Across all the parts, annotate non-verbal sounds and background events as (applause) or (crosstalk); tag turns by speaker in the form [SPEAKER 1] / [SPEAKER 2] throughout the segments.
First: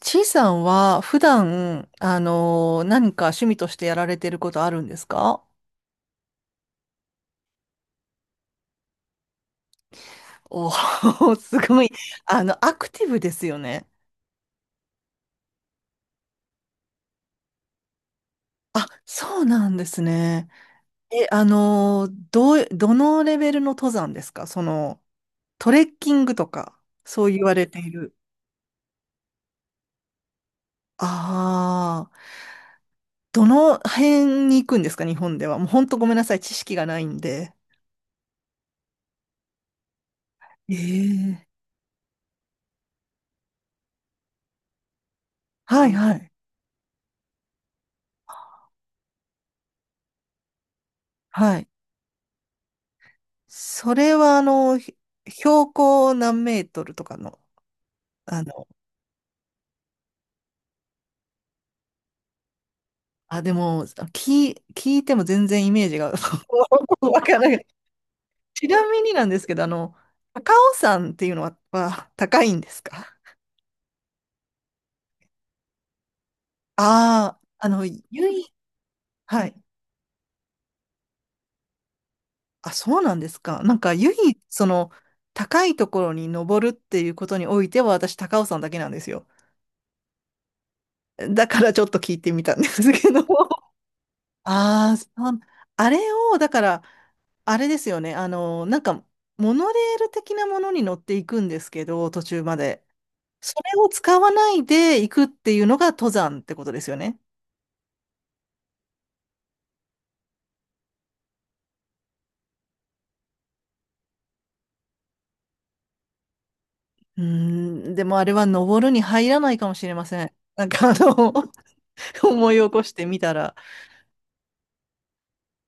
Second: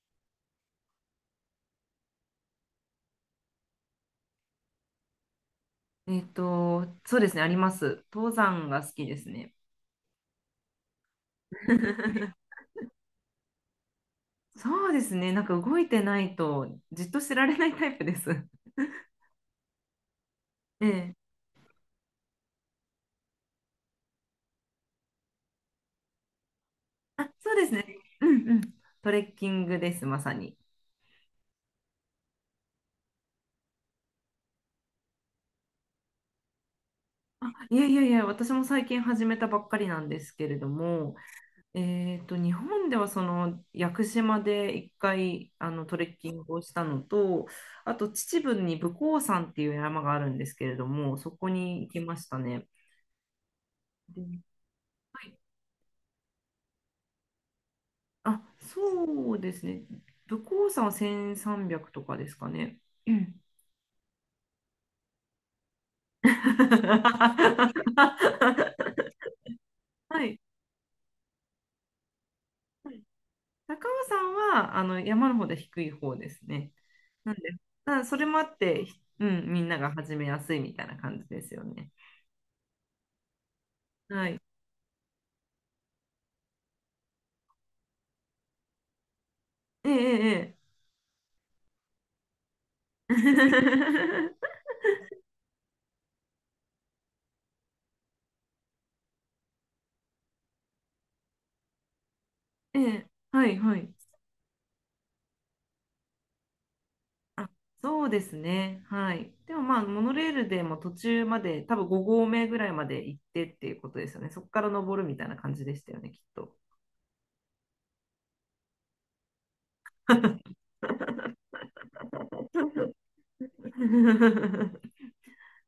[SPEAKER 1] ちいさんは普段、何か趣味としてやられてることあるんですか？
[SPEAKER 2] そうですね、あります。登山が好きですね。
[SPEAKER 1] おー (laughs)、すごい。あ
[SPEAKER 2] (laughs)
[SPEAKER 1] の、アクティブですよね。
[SPEAKER 2] そうですね、なんか動いてないとじっとしてられないタイプです。(laughs)
[SPEAKER 1] あ、そうなんですね。
[SPEAKER 2] ええ。
[SPEAKER 1] え、どのレベルの登山ですか？その、トレッキングとか、そう
[SPEAKER 2] あ、
[SPEAKER 1] 言
[SPEAKER 2] そ
[SPEAKER 1] わ
[SPEAKER 2] うで
[SPEAKER 1] れ
[SPEAKER 2] す
[SPEAKER 1] て
[SPEAKER 2] ね。
[SPEAKER 1] いる。
[SPEAKER 2] うんうん。トレッキングです、まさに。
[SPEAKER 1] ああ、どの辺に行くんですか、日本では？もう本当ごめんなさい。知識がないんで。
[SPEAKER 2] いやいやいや、私も最近始めたばっかりなんですけれども、
[SPEAKER 1] ええ、
[SPEAKER 2] 日本ではその屋久島で一回
[SPEAKER 1] はい
[SPEAKER 2] トレ
[SPEAKER 1] は
[SPEAKER 2] ッキ
[SPEAKER 1] い。
[SPEAKER 2] ングをしたのと、あと秩父に武甲山っていう山があるんですけれども、そこ
[SPEAKER 1] はい。
[SPEAKER 2] に行きましたね。
[SPEAKER 1] それ
[SPEAKER 2] で
[SPEAKER 1] はあの、ひ
[SPEAKER 2] はい
[SPEAKER 1] 標高何メートルとかの、あ
[SPEAKER 2] あ、
[SPEAKER 1] の、
[SPEAKER 2] そうですね。武甲山は1300とかですかね。うん
[SPEAKER 1] あ、でも、聞いても全然イメージが
[SPEAKER 2] (laughs)
[SPEAKER 1] (laughs) わからない。ちなみになんですけど、あの、
[SPEAKER 2] はい。
[SPEAKER 1] 高尾山っていうのは、は高いんですか？
[SPEAKER 2] 高尾山はあの山の方で低い方ですね。なん
[SPEAKER 1] ああ
[SPEAKER 2] で、
[SPEAKER 1] ー、あの、
[SPEAKER 2] ま
[SPEAKER 1] 唯
[SPEAKER 2] あ、それもあ
[SPEAKER 1] 一、
[SPEAKER 2] って、ひう
[SPEAKER 1] は
[SPEAKER 2] ん、
[SPEAKER 1] い。
[SPEAKER 2] みんなが始めやすいみたいな感じですよね。
[SPEAKER 1] あ、そうなんですか。なんか、唯
[SPEAKER 2] は
[SPEAKER 1] 一、
[SPEAKER 2] い。
[SPEAKER 1] その、高いところに登るっていうことにおいては、私、高尾山だけなんですよ。
[SPEAKER 2] えええ
[SPEAKER 1] だから、ちょっと聞いてみたんですけど。
[SPEAKER 2] え。
[SPEAKER 1] ああ、そう、あれを、だから、あれですよね。あの、なんか、モノレール的なものに乗っていくんですけど、途中ま
[SPEAKER 2] ええ (laughs)
[SPEAKER 1] で。
[SPEAKER 2] ええは
[SPEAKER 1] そ
[SPEAKER 2] いは
[SPEAKER 1] れを
[SPEAKER 2] い。
[SPEAKER 1] 使わないで行くっていうのが登山ってことですよね。
[SPEAKER 2] あ、そうですね。はい。でもまあ、モノレールでも途中まで、多分5合目ぐらいまで行ってっていうことですよね。そこから登るみたいな感じでしたよね、きっと。
[SPEAKER 1] うーん、でもあれは登るに入らないかもしれません。なんかあの、(laughs) 思い起こしてみたら。
[SPEAKER 2] (laughs)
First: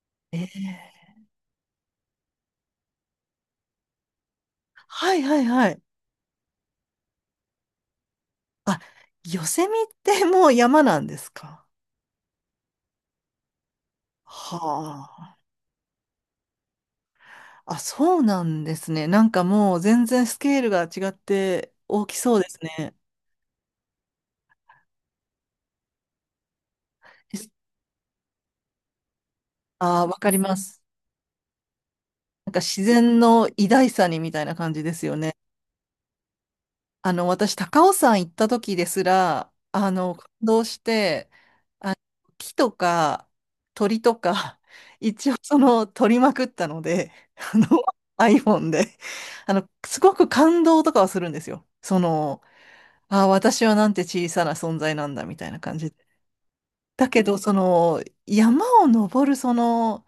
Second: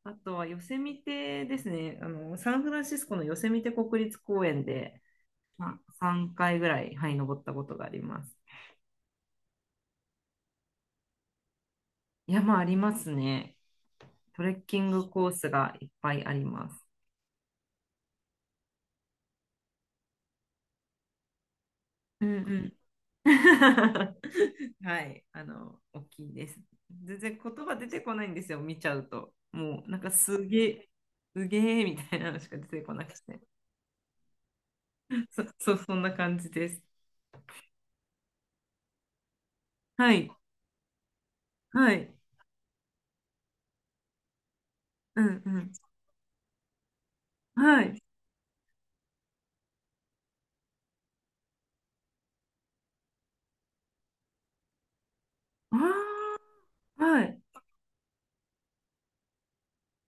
[SPEAKER 2] あと
[SPEAKER 1] え
[SPEAKER 2] はヨセミ
[SPEAKER 1] ー、
[SPEAKER 2] テですね。あの、サンフランシスコのヨセミテ国立公園で、
[SPEAKER 1] はいはいは
[SPEAKER 2] ま
[SPEAKER 1] い。
[SPEAKER 2] あ、3回ぐらい、はい、登ったことがあります。
[SPEAKER 1] あ、ヨセミってもう山なんですか？
[SPEAKER 2] 山ありますね。トレッキング
[SPEAKER 1] は
[SPEAKER 2] コー
[SPEAKER 1] あ。
[SPEAKER 2] スがいっぱいあります。
[SPEAKER 1] あ、そうなんですね。なんかもう全然スケールが違って大き
[SPEAKER 2] うん
[SPEAKER 1] そ
[SPEAKER 2] う
[SPEAKER 1] うです
[SPEAKER 2] ん
[SPEAKER 1] ね。
[SPEAKER 2] (laughs) はい、あの、大きいです。全然言葉出てこないんですよ、見ちゃうと。もう、なん
[SPEAKER 1] ああ、
[SPEAKER 2] か
[SPEAKER 1] わかり
[SPEAKER 2] す
[SPEAKER 1] ま
[SPEAKER 2] げ
[SPEAKER 1] す。
[SPEAKER 2] え、すげえみたいなのし
[SPEAKER 1] なん
[SPEAKER 2] か
[SPEAKER 1] か
[SPEAKER 2] 出て
[SPEAKER 1] 自
[SPEAKER 2] こなく
[SPEAKER 1] 然
[SPEAKER 2] て。
[SPEAKER 1] の偉大さにみたいな感じですよね。
[SPEAKER 2] そ、(laughs) そんな感じです。
[SPEAKER 1] あの、私、高尾山行った時ですら、あ
[SPEAKER 2] は
[SPEAKER 1] の、感
[SPEAKER 2] い、
[SPEAKER 1] 動して、
[SPEAKER 2] はい、
[SPEAKER 1] 木とか鳥とか、(laughs)
[SPEAKER 2] う
[SPEAKER 1] 一応そ
[SPEAKER 2] ん、
[SPEAKER 1] の、撮りまくったので、あ
[SPEAKER 2] うん、
[SPEAKER 1] の、
[SPEAKER 2] はい。
[SPEAKER 1] iPhone で、あの、すごく感動とかはするんですよ。その、ああ、私はなんて小さな存在なんだ、みたいな感じで。
[SPEAKER 2] ああ、
[SPEAKER 1] だ
[SPEAKER 2] は
[SPEAKER 1] けど、
[SPEAKER 2] い、
[SPEAKER 1] その、山を登る、その、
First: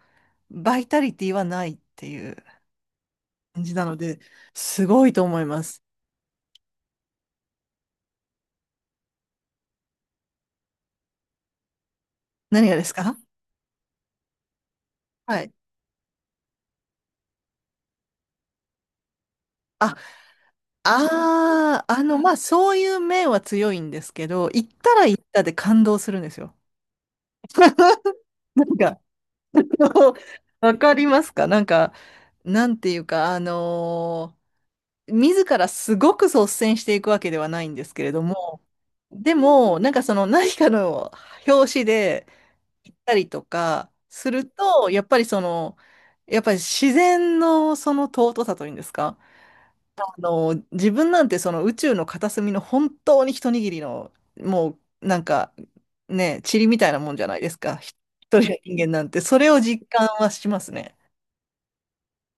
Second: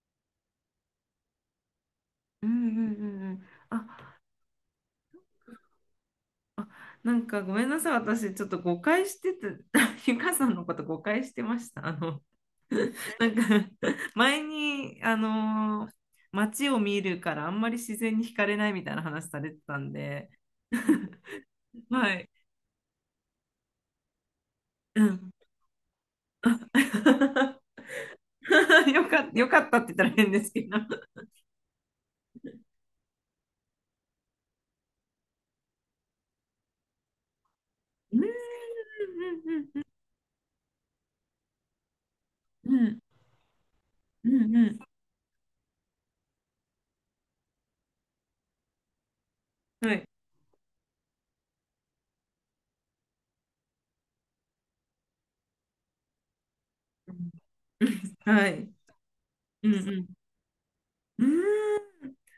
[SPEAKER 1] バイタリティはないっていう
[SPEAKER 2] うん、うん、うん。うん
[SPEAKER 1] 感じなの
[SPEAKER 2] あ、
[SPEAKER 1] で、すごいと思います。
[SPEAKER 2] あ、なんかごめんなさい、私、ちょっと誤解してて、(laughs) ゆかさんのこと誤解してました。あの、
[SPEAKER 1] 何がですか？
[SPEAKER 2] なんか (laughs) 前に、
[SPEAKER 1] はい。
[SPEAKER 2] 街を見るからあんまり自然に惹かれないみたいな話されてたん
[SPEAKER 1] あ、
[SPEAKER 2] で、(laughs)
[SPEAKER 1] ああ、あ
[SPEAKER 2] は
[SPEAKER 1] の、
[SPEAKER 2] い。
[SPEAKER 1] まあ、そういう面は強いんですけど、行った
[SPEAKER 2] う
[SPEAKER 1] ら行っ
[SPEAKER 2] ん。
[SPEAKER 1] たで感動するんですよ。
[SPEAKER 2] (laughs)
[SPEAKER 1] (laughs) なんか、
[SPEAKER 2] よかったっ
[SPEAKER 1] あ
[SPEAKER 2] て言ったら
[SPEAKER 1] の、
[SPEAKER 2] 変ですけど。
[SPEAKER 1] わかりますか？なんか、なんていうか、自らすごく率先していくわけではないんですけれ
[SPEAKER 2] う
[SPEAKER 1] ど
[SPEAKER 2] ん
[SPEAKER 1] も、でも、
[SPEAKER 2] うん
[SPEAKER 1] なんかその何かの表紙で
[SPEAKER 2] うんう
[SPEAKER 1] 行っ
[SPEAKER 2] ん
[SPEAKER 1] たりとかす
[SPEAKER 2] うん
[SPEAKER 1] る
[SPEAKER 2] うんうん
[SPEAKER 1] と、やっぱりその、やっぱり自然のその尊さというんですか？
[SPEAKER 2] うんはい。
[SPEAKER 1] あの、自分なんてその宇宙の片隅の本当に一握りの、もうなんかね、塵みたいな
[SPEAKER 2] う
[SPEAKER 1] もんじゃ
[SPEAKER 2] ん
[SPEAKER 1] ないですか。ひ一
[SPEAKER 2] は
[SPEAKER 1] 人の
[SPEAKER 2] い。
[SPEAKER 1] 人間なんて、それを
[SPEAKER 2] うん
[SPEAKER 1] 実
[SPEAKER 2] う
[SPEAKER 1] 感
[SPEAKER 2] ん
[SPEAKER 1] はしますね。
[SPEAKER 2] うーん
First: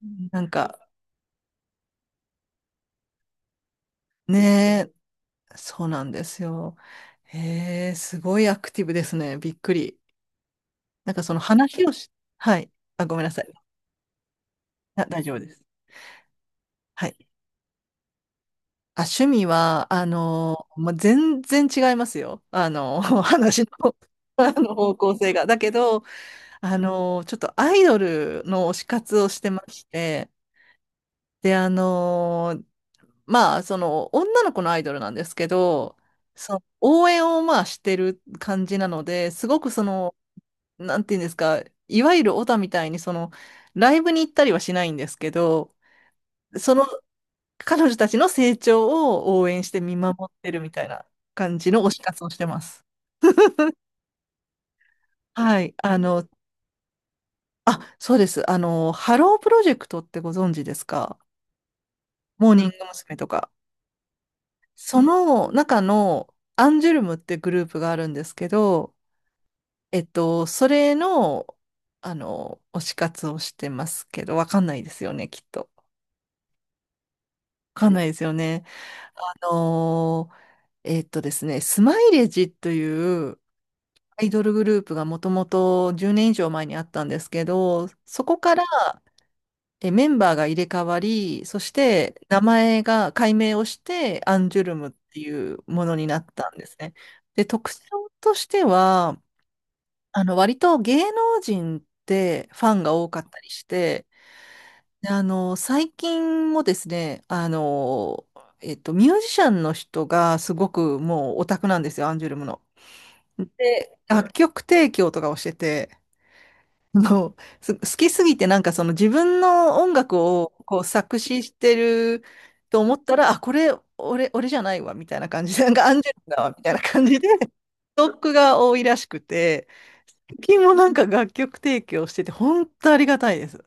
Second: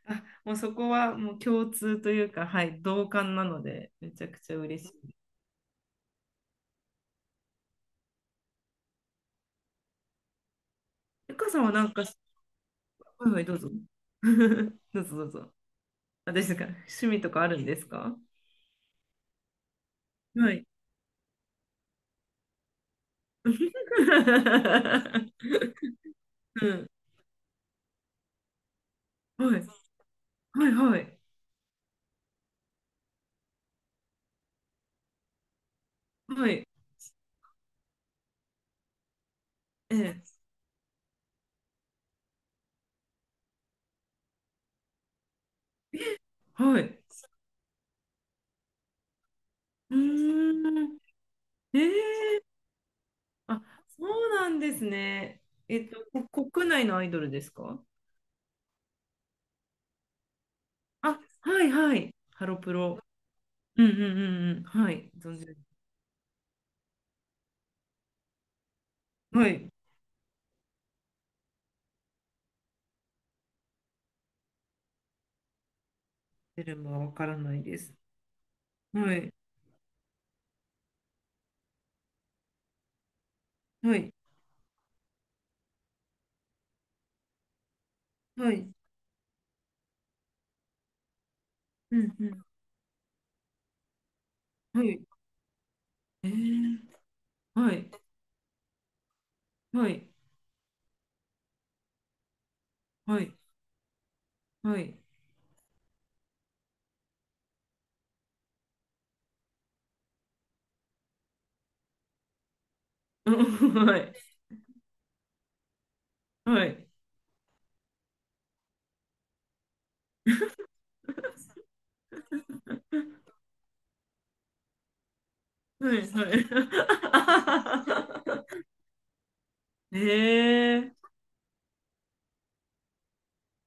[SPEAKER 1] う
[SPEAKER 2] あ、
[SPEAKER 1] ん、なん
[SPEAKER 2] もうそ
[SPEAKER 1] か、
[SPEAKER 2] こはもう共通というか、はい、同感なので、めちゃ
[SPEAKER 1] ね
[SPEAKER 2] くちゃ嬉し
[SPEAKER 1] え、
[SPEAKER 2] い。
[SPEAKER 1] そうなんですよ。へえ、すごいアクティブですね。びっくり。なんかそ
[SPEAKER 2] ゆ
[SPEAKER 1] の
[SPEAKER 2] かさんはな
[SPEAKER 1] 話を
[SPEAKER 2] んか、
[SPEAKER 1] し、はい。あ、ごめん
[SPEAKER 2] は
[SPEAKER 1] な
[SPEAKER 2] いは
[SPEAKER 1] さ
[SPEAKER 2] い、どう
[SPEAKER 1] い。
[SPEAKER 2] ぞ。(laughs) どう
[SPEAKER 1] あ、
[SPEAKER 2] ぞ
[SPEAKER 1] 大
[SPEAKER 2] どう
[SPEAKER 1] 丈夫で
[SPEAKER 2] ぞ。
[SPEAKER 1] す。
[SPEAKER 2] あ、ですか。趣
[SPEAKER 1] は
[SPEAKER 2] 味
[SPEAKER 1] い。
[SPEAKER 2] とかあるんですか？
[SPEAKER 1] あ、趣味は、あ
[SPEAKER 2] はい。
[SPEAKER 1] の、まあ、全然違いますよ。あの、(laughs) 話の、あの方向
[SPEAKER 2] (laughs)
[SPEAKER 1] 性が。だけど、
[SPEAKER 2] う
[SPEAKER 1] あ
[SPEAKER 2] ん。
[SPEAKER 1] の、ちょっとアイドルの推し活をして
[SPEAKER 2] はい。
[SPEAKER 1] まして、
[SPEAKER 2] はいはい。
[SPEAKER 1] で、あの、まあ、その、女の子のアイドルなんですけど、
[SPEAKER 2] は
[SPEAKER 1] その、
[SPEAKER 2] い。
[SPEAKER 1] 応援をまあしてる感じなので、すごくそ
[SPEAKER 2] え
[SPEAKER 1] の、
[SPEAKER 2] え。
[SPEAKER 1] なんていうんですか、いわゆるオタみたいに、その、ライブに行ったりはしないんですけど、そ
[SPEAKER 2] は
[SPEAKER 1] の、
[SPEAKER 2] い。
[SPEAKER 1] 彼女たちの成長を応援して
[SPEAKER 2] う
[SPEAKER 1] 見
[SPEAKER 2] ー
[SPEAKER 1] 守ってるみたい
[SPEAKER 2] ん。
[SPEAKER 1] な感じ
[SPEAKER 2] え
[SPEAKER 1] の推し活をし
[SPEAKER 2] え。
[SPEAKER 1] てます。
[SPEAKER 2] あ、そうなんですね。
[SPEAKER 1] はい。
[SPEAKER 2] えっ
[SPEAKER 1] あ
[SPEAKER 2] と、
[SPEAKER 1] の、
[SPEAKER 2] こ国内のアイドルですか？
[SPEAKER 1] あ、そうです。あの、ハロープロジェクトってご存知ですか？
[SPEAKER 2] あ、はいはい。ハ
[SPEAKER 1] モー
[SPEAKER 2] ロ
[SPEAKER 1] ニン
[SPEAKER 2] プ
[SPEAKER 1] グ
[SPEAKER 2] ロ。
[SPEAKER 1] 娘。とか。
[SPEAKER 2] うんうんうんうん。は
[SPEAKER 1] そ
[SPEAKER 2] い。存じ
[SPEAKER 1] の
[SPEAKER 2] 上げ
[SPEAKER 1] 中のアンジュルムってグループがあるんですけど、
[SPEAKER 2] はい。
[SPEAKER 1] えっと、それの、あの、推し活をしてますけど、わかんないですよね、きっと。
[SPEAKER 2] 出るもわからないで
[SPEAKER 1] わかん
[SPEAKER 2] す。
[SPEAKER 1] ないですよね。
[SPEAKER 2] はい。
[SPEAKER 1] あのーえっとですね、スマイレージという
[SPEAKER 2] はい。
[SPEAKER 1] アイドルグループがもともと10年以上前にあったんですけど、そこ
[SPEAKER 2] は
[SPEAKER 1] から、
[SPEAKER 2] い。
[SPEAKER 1] え、メンバーが入れ替わり、そし
[SPEAKER 2] うん
[SPEAKER 1] て
[SPEAKER 2] う
[SPEAKER 1] 名
[SPEAKER 2] ん。
[SPEAKER 1] 前が改名をして、アンジュル
[SPEAKER 2] は
[SPEAKER 1] ムっ
[SPEAKER 2] い。
[SPEAKER 1] ていうものになっ
[SPEAKER 2] ええ。
[SPEAKER 1] たんですね。で、
[SPEAKER 2] は
[SPEAKER 1] 特徴
[SPEAKER 2] い。
[SPEAKER 1] としては、
[SPEAKER 2] はい。
[SPEAKER 1] あの、割と芸能人ってファンが多か
[SPEAKER 2] は
[SPEAKER 1] っ
[SPEAKER 2] い。
[SPEAKER 1] たりして、
[SPEAKER 2] はい。
[SPEAKER 1] で、あの、最近もですね、あの、えっと、ミュージシャンの人がすごくもうオタクなんですよ、アンジュルムの。
[SPEAKER 2] うん (laughs) は
[SPEAKER 1] で、
[SPEAKER 2] い。
[SPEAKER 1] 楽曲提供とかをしてて、
[SPEAKER 2] はい。
[SPEAKER 1] もう、す好きすぎてなんかその自分の音楽をこう作詞してると思ったら、あ、これ、俺じゃないわ、みたいな感じで、なんかア
[SPEAKER 2] は
[SPEAKER 1] ン
[SPEAKER 2] い。
[SPEAKER 1] ジェリーだわ、みたいな感じで、ストック
[SPEAKER 2] は
[SPEAKER 1] が多いらしくて、
[SPEAKER 2] い。
[SPEAKER 1] 最近もな
[SPEAKER 2] (laughs) え
[SPEAKER 1] んか
[SPEAKER 2] え
[SPEAKER 1] 楽曲提供してて、本当ありがたいです。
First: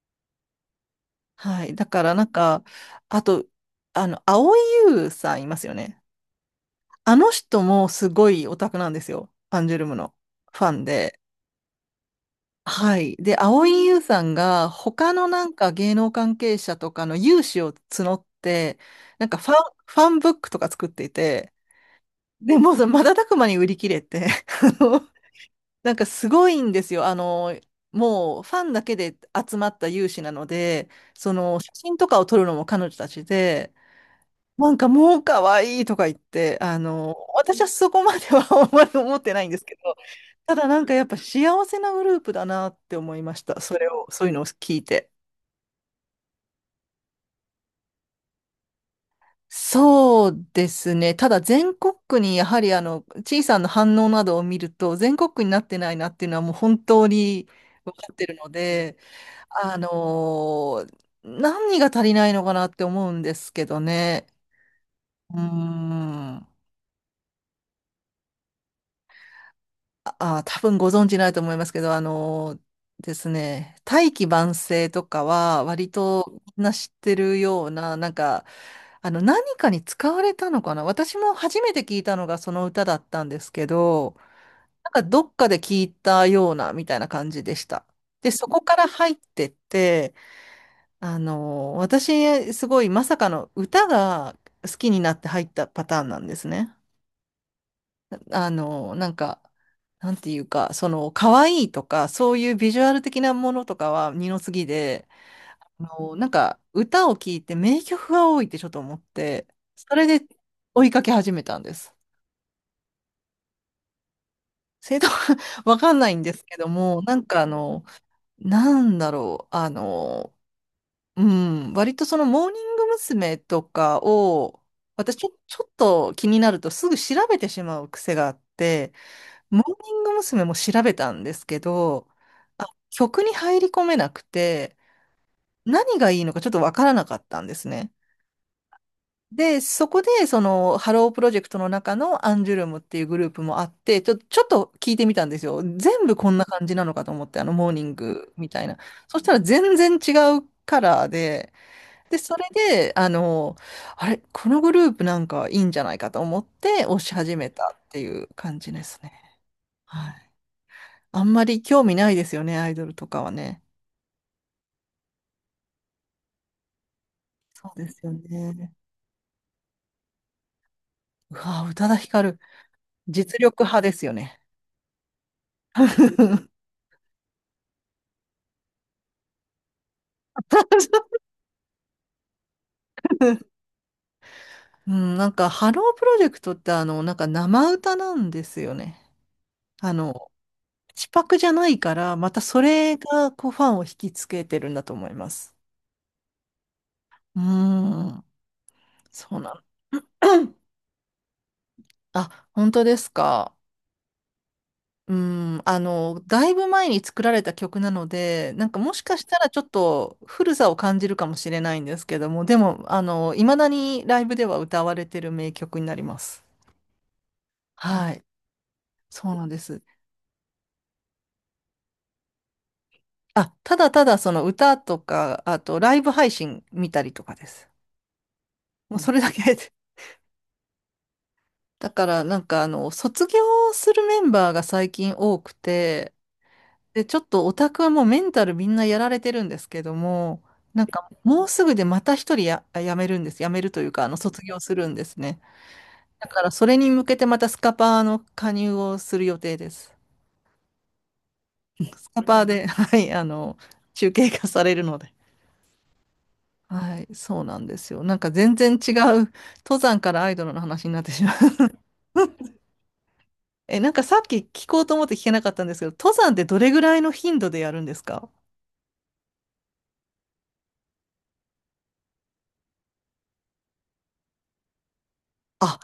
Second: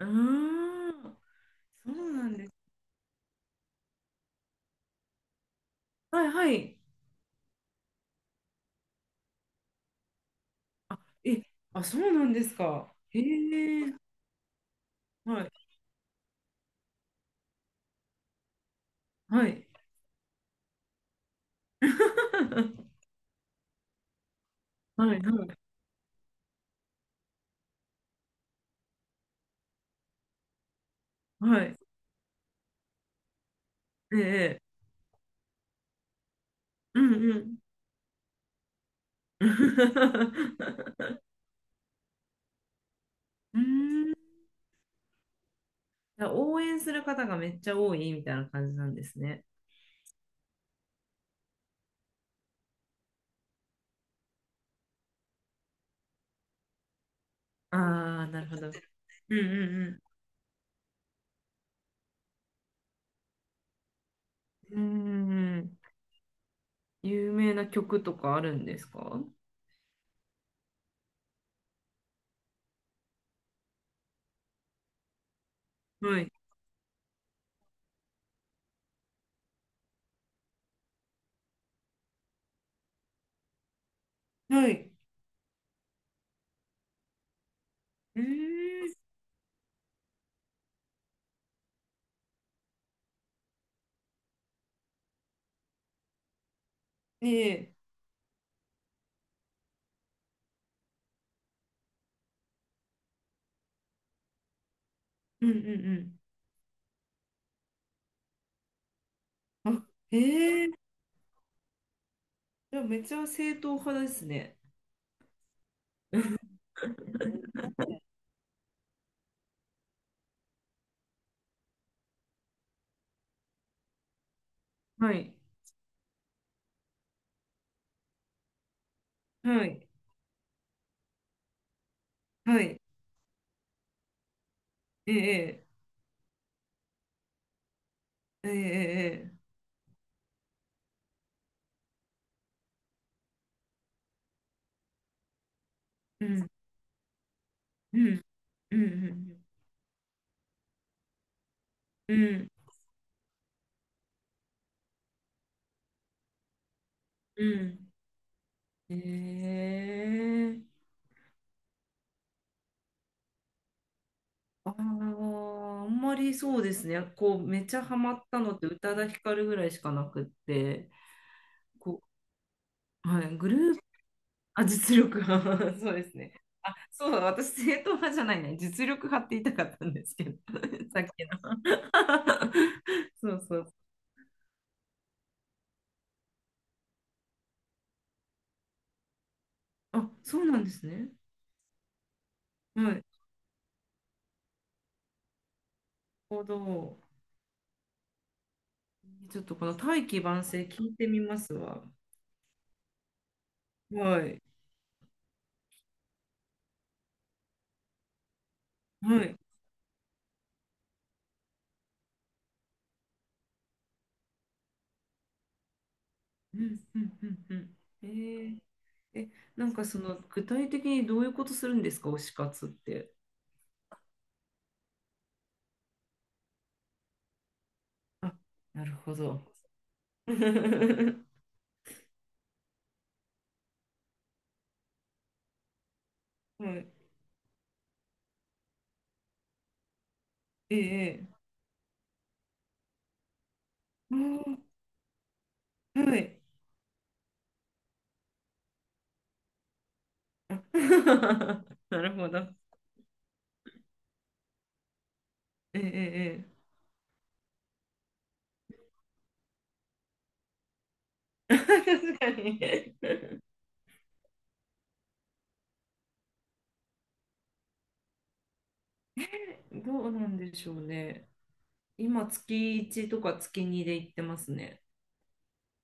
[SPEAKER 2] うーん。
[SPEAKER 1] はい。だ
[SPEAKER 2] そ
[SPEAKER 1] か
[SPEAKER 2] う
[SPEAKER 1] らな
[SPEAKER 2] な
[SPEAKER 1] ん
[SPEAKER 2] んです。
[SPEAKER 1] か、あと、あの、蒼井優さんいますよね。
[SPEAKER 2] はい。はい。
[SPEAKER 1] あの人もすごいオタクなんですよ。アンジュルムのファン
[SPEAKER 2] あ、
[SPEAKER 1] で。
[SPEAKER 2] え、あ、そうなんですか。
[SPEAKER 1] はい。
[SPEAKER 2] え
[SPEAKER 1] で、蒼井
[SPEAKER 2] え
[SPEAKER 1] 優さんが他の
[SPEAKER 2] は
[SPEAKER 1] な
[SPEAKER 2] い。
[SPEAKER 1] んか芸能関係者とかの有志を募って、なんか
[SPEAKER 2] は
[SPEAKER 1] ファン、
[SPEAKER 2] い。
[SPEAKER 1] ファンブックとか作っていて、でもうその
[SPEAKER 2] (laughs)
[SPEAKER 1] 瞬く間に売り切れて、(laughs) あの、
[SPEAKER 2] はい。はい。
[SPEAKER 1] なんかすごいんですよ。あの、もうファンだけで集まった有志なので、その
[SPEAKER 2] は
[SPEAKER 1] 写
[SPEAKER 2] い。
[SPEAKER 1] 真とかを撮るのも彼女たちで、
[SPEAKER 2] ええ
[SPEAKER 1] なんかもう可愛いとか言って、あ
[SPEAKER 2] う
[SPEAKER 1] の、
[SPEAKER 2] んうん。
[SPEAKER 1] 私はそこまでは (laughs) あんまり思ってないんですけど、ただなんかやっ
[SPEAKER 2] (laughs)
[SPEAKER 1] ぱ幸せなグループだなって思いまし
[SPEAKER 2] う
[SPEAKER 1] た。それを、
[SPEAKER 2] ーん。じ
[SPEAKER 1] そういうのを聞いて。
[SPEAKER 2] ゃあ応援する方がめっちゃ多いみたいな感じなんですね。
[SPEAKER 1] そうですね。ただ全国区にやはりあの、小さな反応などを見ると、全国区になってないなっていうのはもう本当に
[SPEAKER 2] あ
[SPEAKER 1] 分かって
[SPEAKER 2] あ、
[SPEAKER 1] る
[SPEAKER 2] な
[SPEAKER 1] の
[SPEAKER 2] るほど。
[SPEAKER 1] で、
[SPEAKER 2] うんう
[SPEAKER 1] 何が足りないのかなって思うんですけどね。
[SPEAKER 2] んう
[SPEAKER 1] うー
[SPEAKER 2] ん。うーん。
[SPEAKER 1] ん。あ、
[SPEAKER 2] 有名な曲とかあるんですか？
[SPEAKER 1] あ、多分ご存知ないと思いますけど、あのですね、大器晩成とかは割
[SPEAKER 2] はい。
[SPEAKER 1] とみんな知ってるような、なんか、あの、何かに使われたのかな、私も初めて聞いたのがその歌だったんですけど、
[SPEAKER 2] は
[SPEAKER 1] な
[SPEAKER 2] い。
[SPEAKER 1] んかどっかで聞いたようなみたいな感じでした。
[SPEAKER 2] うー
[SPEAKER 1] で、そこから
[SPEAKER 2] ん。
[SPEAKER 1] 入ってって、あの、私、すごいまさかの歌が好きになって入ったパターンなんですね。
[SPEAKER 2] ねえ。
[SPEAKER 1] あの、なんか、なんていうか、その、可愛いとか、そういうビジュアル的なものとかは二の次で、
[SPEAKER 2] うんう
[SPEAKER 1] あの、
[SPEAKER 2] ん
[SPEAKER 1] なんか歌を聴いて名曲が多いってちょっと思って、
[SPEAKER 2] うん。あ、
[SPEAKER 1] それで
[SPEAKER 2] え
[SPEAKER 1] 追
[SPEAKER 2] え
[SPEAKER 1] いかけ始めたんです。
[SPEAKER 2] じゃあめっちゃ正統派ですね。
[SPEAKER 1] 正当 (laughs) わかんないんですけども、なんかあの、なんだろう、あの、うん、割とそのモーニング娘。とかを、
[SPEAKER 2] は
[SPEAKER 1] 私ちょ、
[SPEAKER 2] い。
[SPEAKER 1] ちょっと気になるとすぐ調べてしまう癖があって、モー
[SPEAKER 2] はい。
[SPEAKER 1] ニング娘。も調べたんですけど、
[SPEAKER 2] は
[SPEAKER 1] あ、
[SPEAKER 2] い。
[SPEAKER 1] 曲に入り込めなくて、
[SPEAKER 2] ええ
[SPEAKER 1] 何がいいのかちょっとわからなかったんですね。
[SPEAKER 2] ええええ
[SPEAKER 1] で、そこで、その、ハロープロジェクトの中のアンジュルムっていうグループもあって、ちょっと聞いてみたんですよ。全部
[SPEAKER 2] えう
[SPEAKER 1] こんな
[SPEAKER 2] ん。
[SPEAKER 1] 感じなのかと思って、あの、モーニン
[SPEAKER 2] うん。
[SPEAKER 1] グみたい
[SPEAKER 2] う
[SPEAKER 1] な。そしたら
[SPEAKER 2] ん。
[SPEAKER 1] 全然違うカラーで、
[SPEAKER 2] う
[SPEAKER 1] で、それ
[SPEAKER 2] ん。
[SPEAKER 1] で、あの、あれ、このグループなんかいいんじゃないかと思って推し始
[SPEAKER 2] う
[SPEAKER 1] めたっ
[SPEAKER 2] ん
[SPEAKER 1] ていう感じで
[SPEAKER 2] う
[SPEAKER 1] すね。はい。
[SPEAKER 2] んええ
[SPEAKER 1] あんまり興味ないですよね、アイドルとかはね。
[SPEAKER 2] あああんまりそうですね。こう、め
[SPEAKER 1] そ
[SPEAKER 2] ち
[SPEAKER 1] う
[SPEAKER 2] ゃ
[SPEAKER 1] で
[SPEAKER 2] ハ
[SPEAKER 1] すよ
[SPEAKER 2] マったのって
[SPEAKER 1] ね。
[SPEAKER 2] 宇多田ヒカルぐらいしかなくって、
[SPEAKER 1] うわぁ、宇多田
[SPEAKER 2] こ
[SPEAKER 1] ヒカル、
[SPEAKER 2] う、はい、
[SPEAKER 1] 実
[SPEAKER 2] グル
[SPEAKER 1] 力
[SPEAKER 2] ー
[SPEAKER 1] 派
[SPEAKER 2] プ、
[SPEAKER 1] ですよね。
[SPEAKER 2] あ、実力派、(laughs) そうですね。
[SPEAKER 1] (laughs)
[SPEAKER 2] そうだ、私、正統派じゃないね。実力派って言いたかったんですけど、(laughs) さっきの。(laughs) そうそう。
[SPEAKER 1] うん、なんか、ハロープロジェクトって、あの、なんか生歌なんですよね。あ
[SPEAKER 2] あ、
[SPEAKER 1] の、
[SPEAKER 2] そうなんです
[SPEAKER 1] 口
[SPEAKER 2] ね。
[SPEAKER 1] パクじゃないから、またそ
[SPEAKER 2] はい。な
[SPEAKER 1] れ
[SPEAKER 2] る
[SPEAKER 1] が、こう、ファンを引きつけてるんだと思います。
[SPEAKER 2] ほど。
[SPEAKER 1] うーん、
[SPEAKER 2] ち
[SPEAKER 1] そ
[SPEAKER 2] ょ
[SPEAKER 1] う
[SPEAKER 2] っ
[SPEAKER 1] な
[SPEAKER 2] とこ
[SPEAKER 1] ん。
[SPEAKER 2] の大器晩成聞いてみますわ。
[SPEAKER 1] あ、本当ですか。
[SPEAKER 2] はい。
[SPEAKER 1] うーん、あの、だいぶ前に作られた曲なので、なんかもしか
[SPEAKER 2] は
[SPEAKER 1] した
[SPEAKER 2] い。
[SPEAKER 1] らちょっと古さを感じるかもしれないんですけども、でも、あの、いまだにライブでは歌われてる名曲になります。
[SPEAKER 2] うんうんうんうん。え
[SPEAKER 1] はい、
[SPEAKER 2] ー、え、
[SPEAKER 1] そうなんで
[SPEAKER 2] なん
[SPEAKER 1] す。
[SPEAKER 2] かその具体的にどういうことするんですか、推し活って？
[SPEAKER 1] あ、ただただその歌とか、あとライブ配信見たりとかです。
[SPEAKER 2] あ、なる
[SPEAKER 1] もうそ
[SPEAKER 2] ほ
[SPEAKER 1] れだけ
[SPEAKER 2] ど。
[SPEAKER 1] で。
[SPEAKER 2] (laughs) は
[SPEAKER 1] だからなんかあの、卒業するメンバーが最近多くて、で、
[SPEAKER 2] い。
[SPEAKER 1] ちょっとオタクはもうメンタルみんなやられてるんですけども、
[SPEAKER 2] え
[SPEAKER 1] なんか
[SPEAKER 2] え。
[SPEAKER 1] もうすぐでまた一人や、辞めるんです。辞めるというか、あの、
[SPEAKER 2] う
[SPEAKER 1] 卒業
[SPEAKER 2] ん
[SPEAKER 1] するんですね。
[SPEAKER 2] は
[SPEAKER 1] だ
[SPEAKER 2] い。
[SPEAKER 1] からそれに向けてまたスカパーの加入をする予定です。
[SPEAKER 2] (laughs) な
[SPEAKER 1] ス
[SPEAKER 2] る
[SPEAKER 1] カ
[SPEAKER 2] ほ
[SPEAKER 1] パー
[SPEAKER 2] ど。
[SPEAKER 1] で、はい、あの、中継化されるので。
[SPEAKER 2] ええ。ええ
[SPEAKER 1] はい、そうなんですよ。なんか全然違う、登山からアイドルの話になってしまう。
[SPEAKER 2] (laughs) 確かに。
[SPEAKER 1] (laughs) え、なんかさっき聞こうと思って聞けなかったんですけど、登山ってどれぐらいの頻度でやるんですか？
[SPEAKER 2] どうなんでしょうね。今、月1とか月2で行ってますね。
[SPEAKER 1] あ、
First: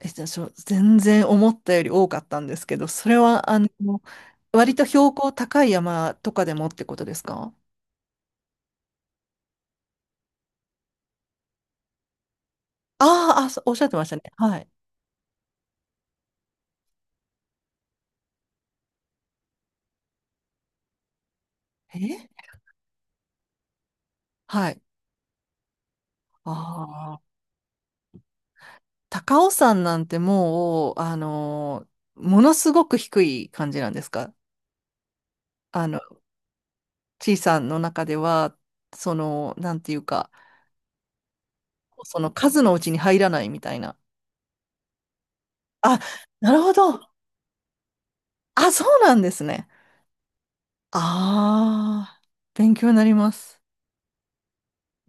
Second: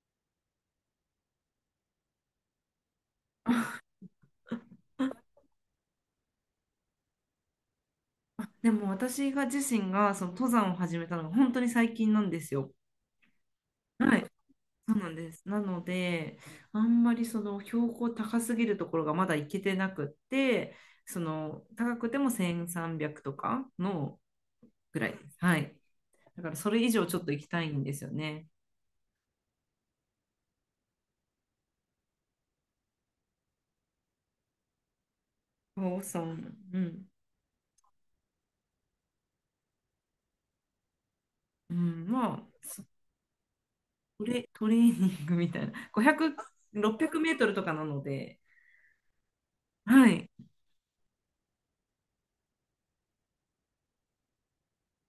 [SPEAKER 1] え、じゃあ、ちょ全然思ったより多かったんですけど、それは、あの、割と標高高い山とかでもってことですか？
[SPEAKER 2] でも私が自身がその登山を始めたのが本当に最近なんですよ。
[SPEAKER 1] あーあ、そうおっしゃってました
[SPEAKER 2] は
[SPEAKER 1] ね。
[SPEAKER 2] い、
[SPEAKER 1] はい。
[SPEAKER 2] そうなんです。なので、あんまりその標高高すぎるところがまだ行けてなくって、その高くても
[SPEAKER 1] え、
[SPEAKER 2] 1300とかの
[SPEAKER 1] はい。
[SPEAKER 2] ぐらいです。はい。だか
[SPEAKER 1] あ
[SPEAKER 2] らそれ以上ちょ
[SPEAKER 1] あ、
[SPEAKER 2] っと行きたいんですよね。
[SPEAKER 1] 高尾山なんてもう、ものすごく低い感じなんですか？あの
[SPEAKER 2] おさん、うん。
[SPEAKER 1] ちいさんの中では、その、なんていうか、
[SPEAKER 2] うん、
[SPEAKER 1] その
[SPEAKER 2] ま
[SPEAKER 1] 数のう
[SPEAKER 2] あ、
[SPEAKER 1] ちに入らないみたいな。
[SPEAKER 2] トレーニングみたいな、
[SPEAKER 1] あ、
[SPEAKER 2] 500、
[SPEAKER 1] なるほ
[SPEAKER 2] 600メ
[SPEAKER 1] ど。
[SPEAKER 2] ートルとかなので、
[SPEAKER 1] あ、そうなんですね。
[SPEAKER 2] はい、
[SPEAKER 1] ああ、勉強になります。